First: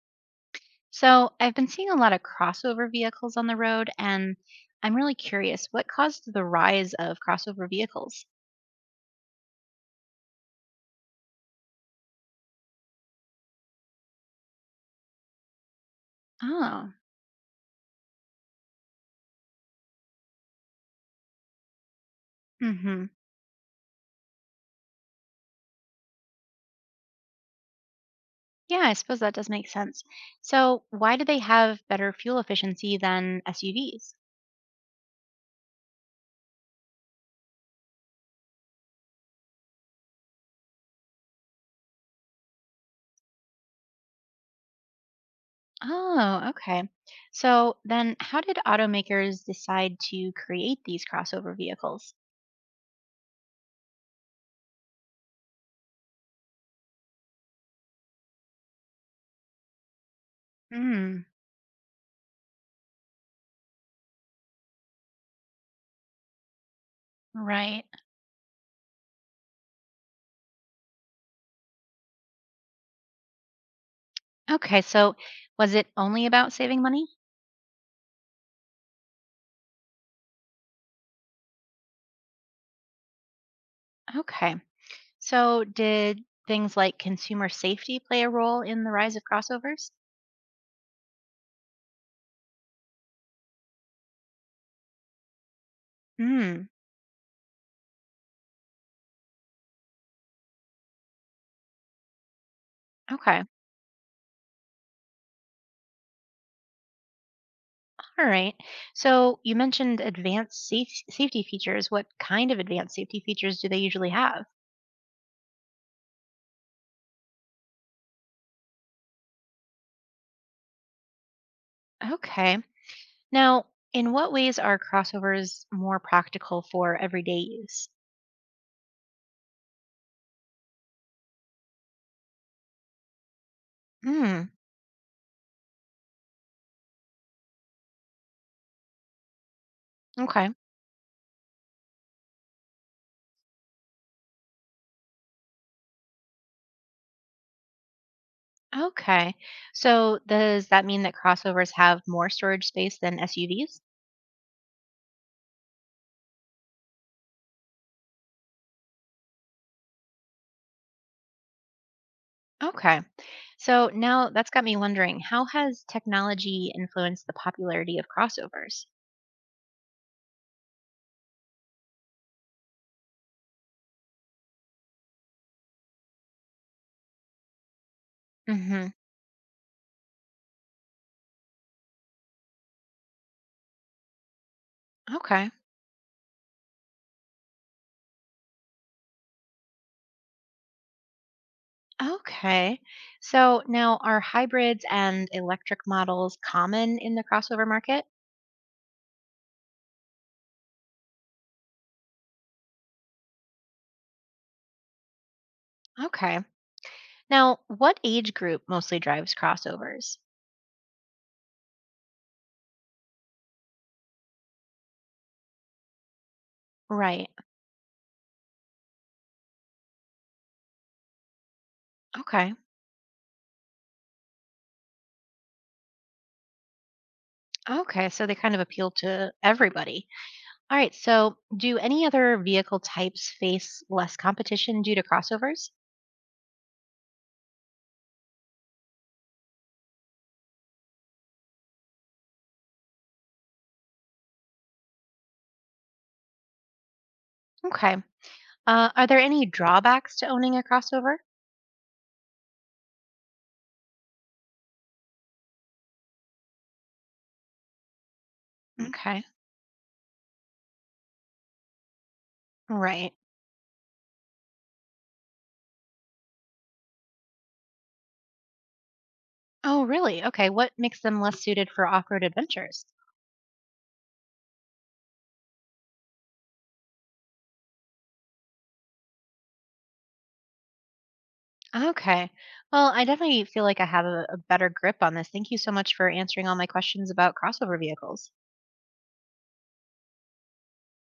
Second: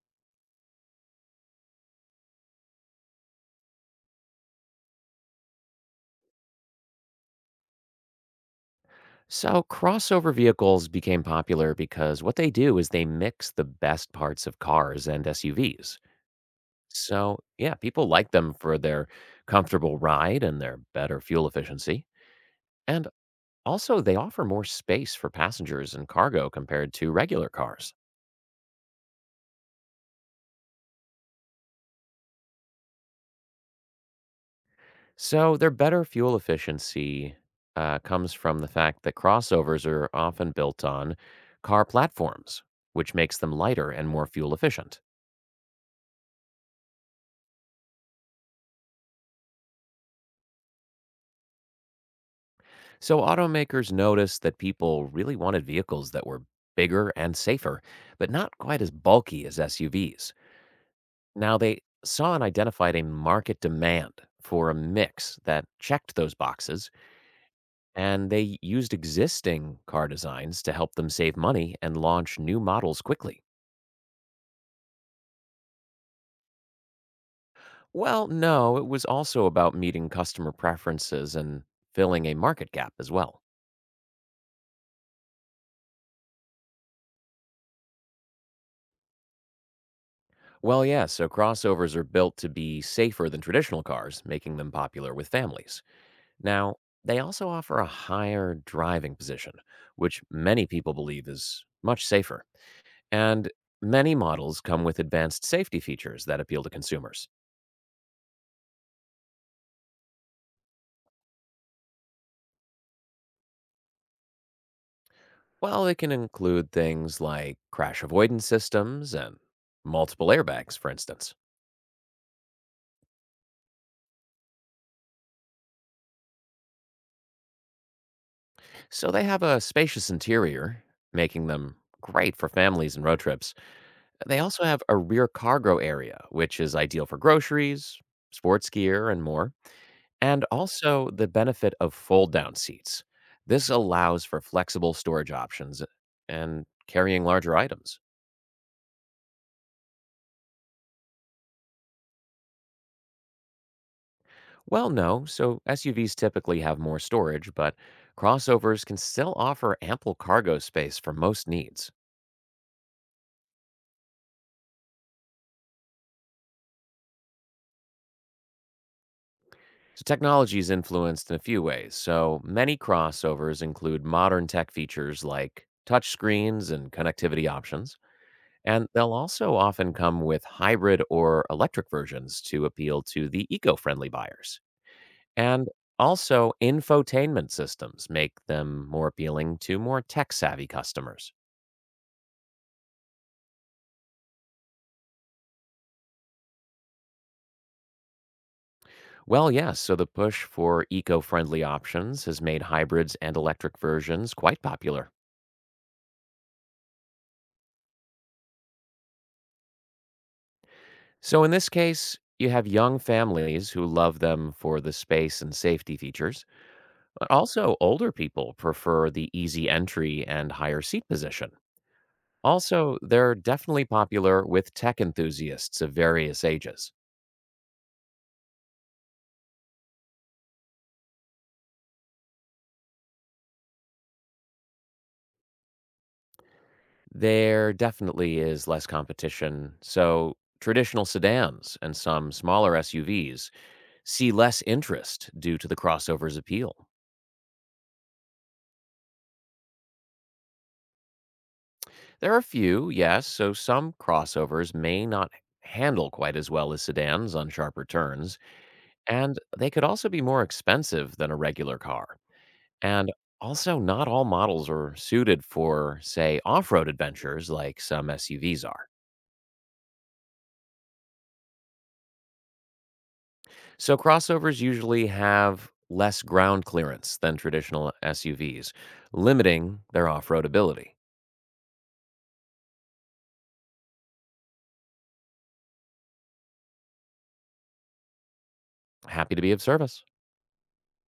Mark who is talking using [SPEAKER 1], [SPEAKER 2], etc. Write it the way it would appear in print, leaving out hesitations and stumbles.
[SPEAKER 1] So, I've been seeing a lot of crossover vehicles on the road, and I'm really curious what caused the rise of crossover vehicles?
[SPEAKER 2] So, crossover vehicles became popular because what they do is they mix the best parts of cars and SUVs.
[SPEAKER 1] Oh.
[SPEAKER 2] So, yeah, people like them for their comfortable ride and their better fuel efficiency.
[SPEAKER 1] Hmm.
[SPEAKER 2] And also, they offer more space for passengers and cargo compared to regular cars.
[SPEAKER 1] Yeah, I suppose that does make sense. So, why do they have better fuel efficiency than SUVs?
[SPEAKER 2] So, their better fuel efficiency comes from the fact that crossovers are often built on car platforms, which makes them lighter and more fuel efficient.
[SPEAKER 1] Oh, okay. So, then how did automakers decide to create these crossover vehicles?
[SPEAKER 2] So automakers noticed that people really wanted vehicles that were bigger and safer, but not quite as bulky as SUVs.
[SPEAKER 1] Hmm.
[SPEAKER 2] Now they saw and identified a market demand for a mix that checked those boxes,
[SPEAKER 1] Right.
[SPEAKER 2] and they used existing car designs to help them save money and launch new models quickly.
[SPEAKER 1] Okay, so was it only about saving money?
[SPEAKER 2] Well, no, it was also about meeting customer preferences and filling a market gap as well.
[SPEAKER 1] Okay. So, did things like consumer safety play a role in the rise of crossovers?
[SPEAKER 2] Well, yeah, so crossovers are built to be safer than traditional cars, making them popular with families.
[SPEAKER 1] Hmm.
[SPEAKER 2] Now, they also offer a higher driving position, which many people believe is much safer.
[SPEAKER 1] Okay.
[SPEAKER 2] And many models come with advanced safety features that appeal to consumers.
[SPEAKER 1] All right. So, you mentioned safety features. What kind of advanced safety features do they usually have?
[SPEAKER 2] Well, it can include things like crash avoidance systems and multiple airbags, for instance.
[SPEAKER 1] Okay. Now, in what ways are crossovers more practical for everyday use?
[SPEAKER 2] So they have a spacious interior, making them great for families and road trips. They
[SPEAKER 1] Hmm.
[SPEAKER 2] also have a rear cargo area, which is ideal for groceries, sports gear, and more, and
[SPEAKER 1] Okay.
[SPEAKER 2] also the benefit of fold down seats. This allows for flexible storage options, and carrying larger items.
[SPEAKER 1] Okay. So, does that mean that crossovers have more storage space than SUVs?
[SPEAKER 2] Well, no, so SUVs typically have more storage, but crossovers can still offer ample cargo space for most needs.
[SPEAKER 1] Okay. So now that's got me wondering, how has technology influenced the popularity of crossovers?
[SPEAKER 2] So, technology is influenced in a few ways. So, many crossovers include modern tech features like touch screens and connectivity options. And
[SPEAKER 1] Hmm.
[SPEAKER 2] they'll also often come with hybrid or electric versions to appeal to the eco friendly buyers.
[SPEAKER 1] Okay.
[SPEAKER 2] And also, infotainment systems make them more appealing to more tech savvy customers.
[SPEAKER 1] Okay. So now are hybrids and electric models common in the crossover market?
[SPEAKER 2] Well, yes, so the push for eco friendly options has made hybrids and electric versions quite popular.
[SPEAKER 1] Okay. Now, what age group mostly drives crossovers?
[SPEAKER 2] So, in this case, you have young families who love them for the space and safety features,
[SPEAKER 1] Right.
[SPEAKER 2] but also older people prefer the easy entry and higher seat position.
[SPEAKER 1] Okay.
[SPEAKER 2] Also, they're definitely popular with tech enthusiasts of various ages.
[SPEAKER 1] Okay. So they kind of appeal to everybody. All right. So do any other vehicle types face less competition due to crossovers?
[SPEAKER 2] There definitely is less competition, so traditional sedans and some smaller SUVs see less interest due to the crossover's appeal.
[SPEAKER 1] Okay. Are there any drawbacks to owning a crossover?
[SPEAKER 2] There are a few, yes, so some crossovers may not handle quite as well as sedans on sharper turns,
[SPEAKER 1] Okay.
[SPEAKER 2] and they could also be more expensive than a regular car.
[SPEAKER 1] Right.
[SPEAKER 2] And also, not all models are suited for, say, off road adventures like some SUVs are.
[SPEAKER 1] Oh, really? Okay. What makes them less suited for off-road adventures?
[SPEAKER 2] So, crossovers usually have less ground clearance than traditional SUVs, limiting their off road ability.
[SPEAKER 1] Okay. Well, I definitely feel like I have a better grip on this. Thank you so much for answering all my questions about crossover vehicles.
[SPEAKER 2] Happy to be of service.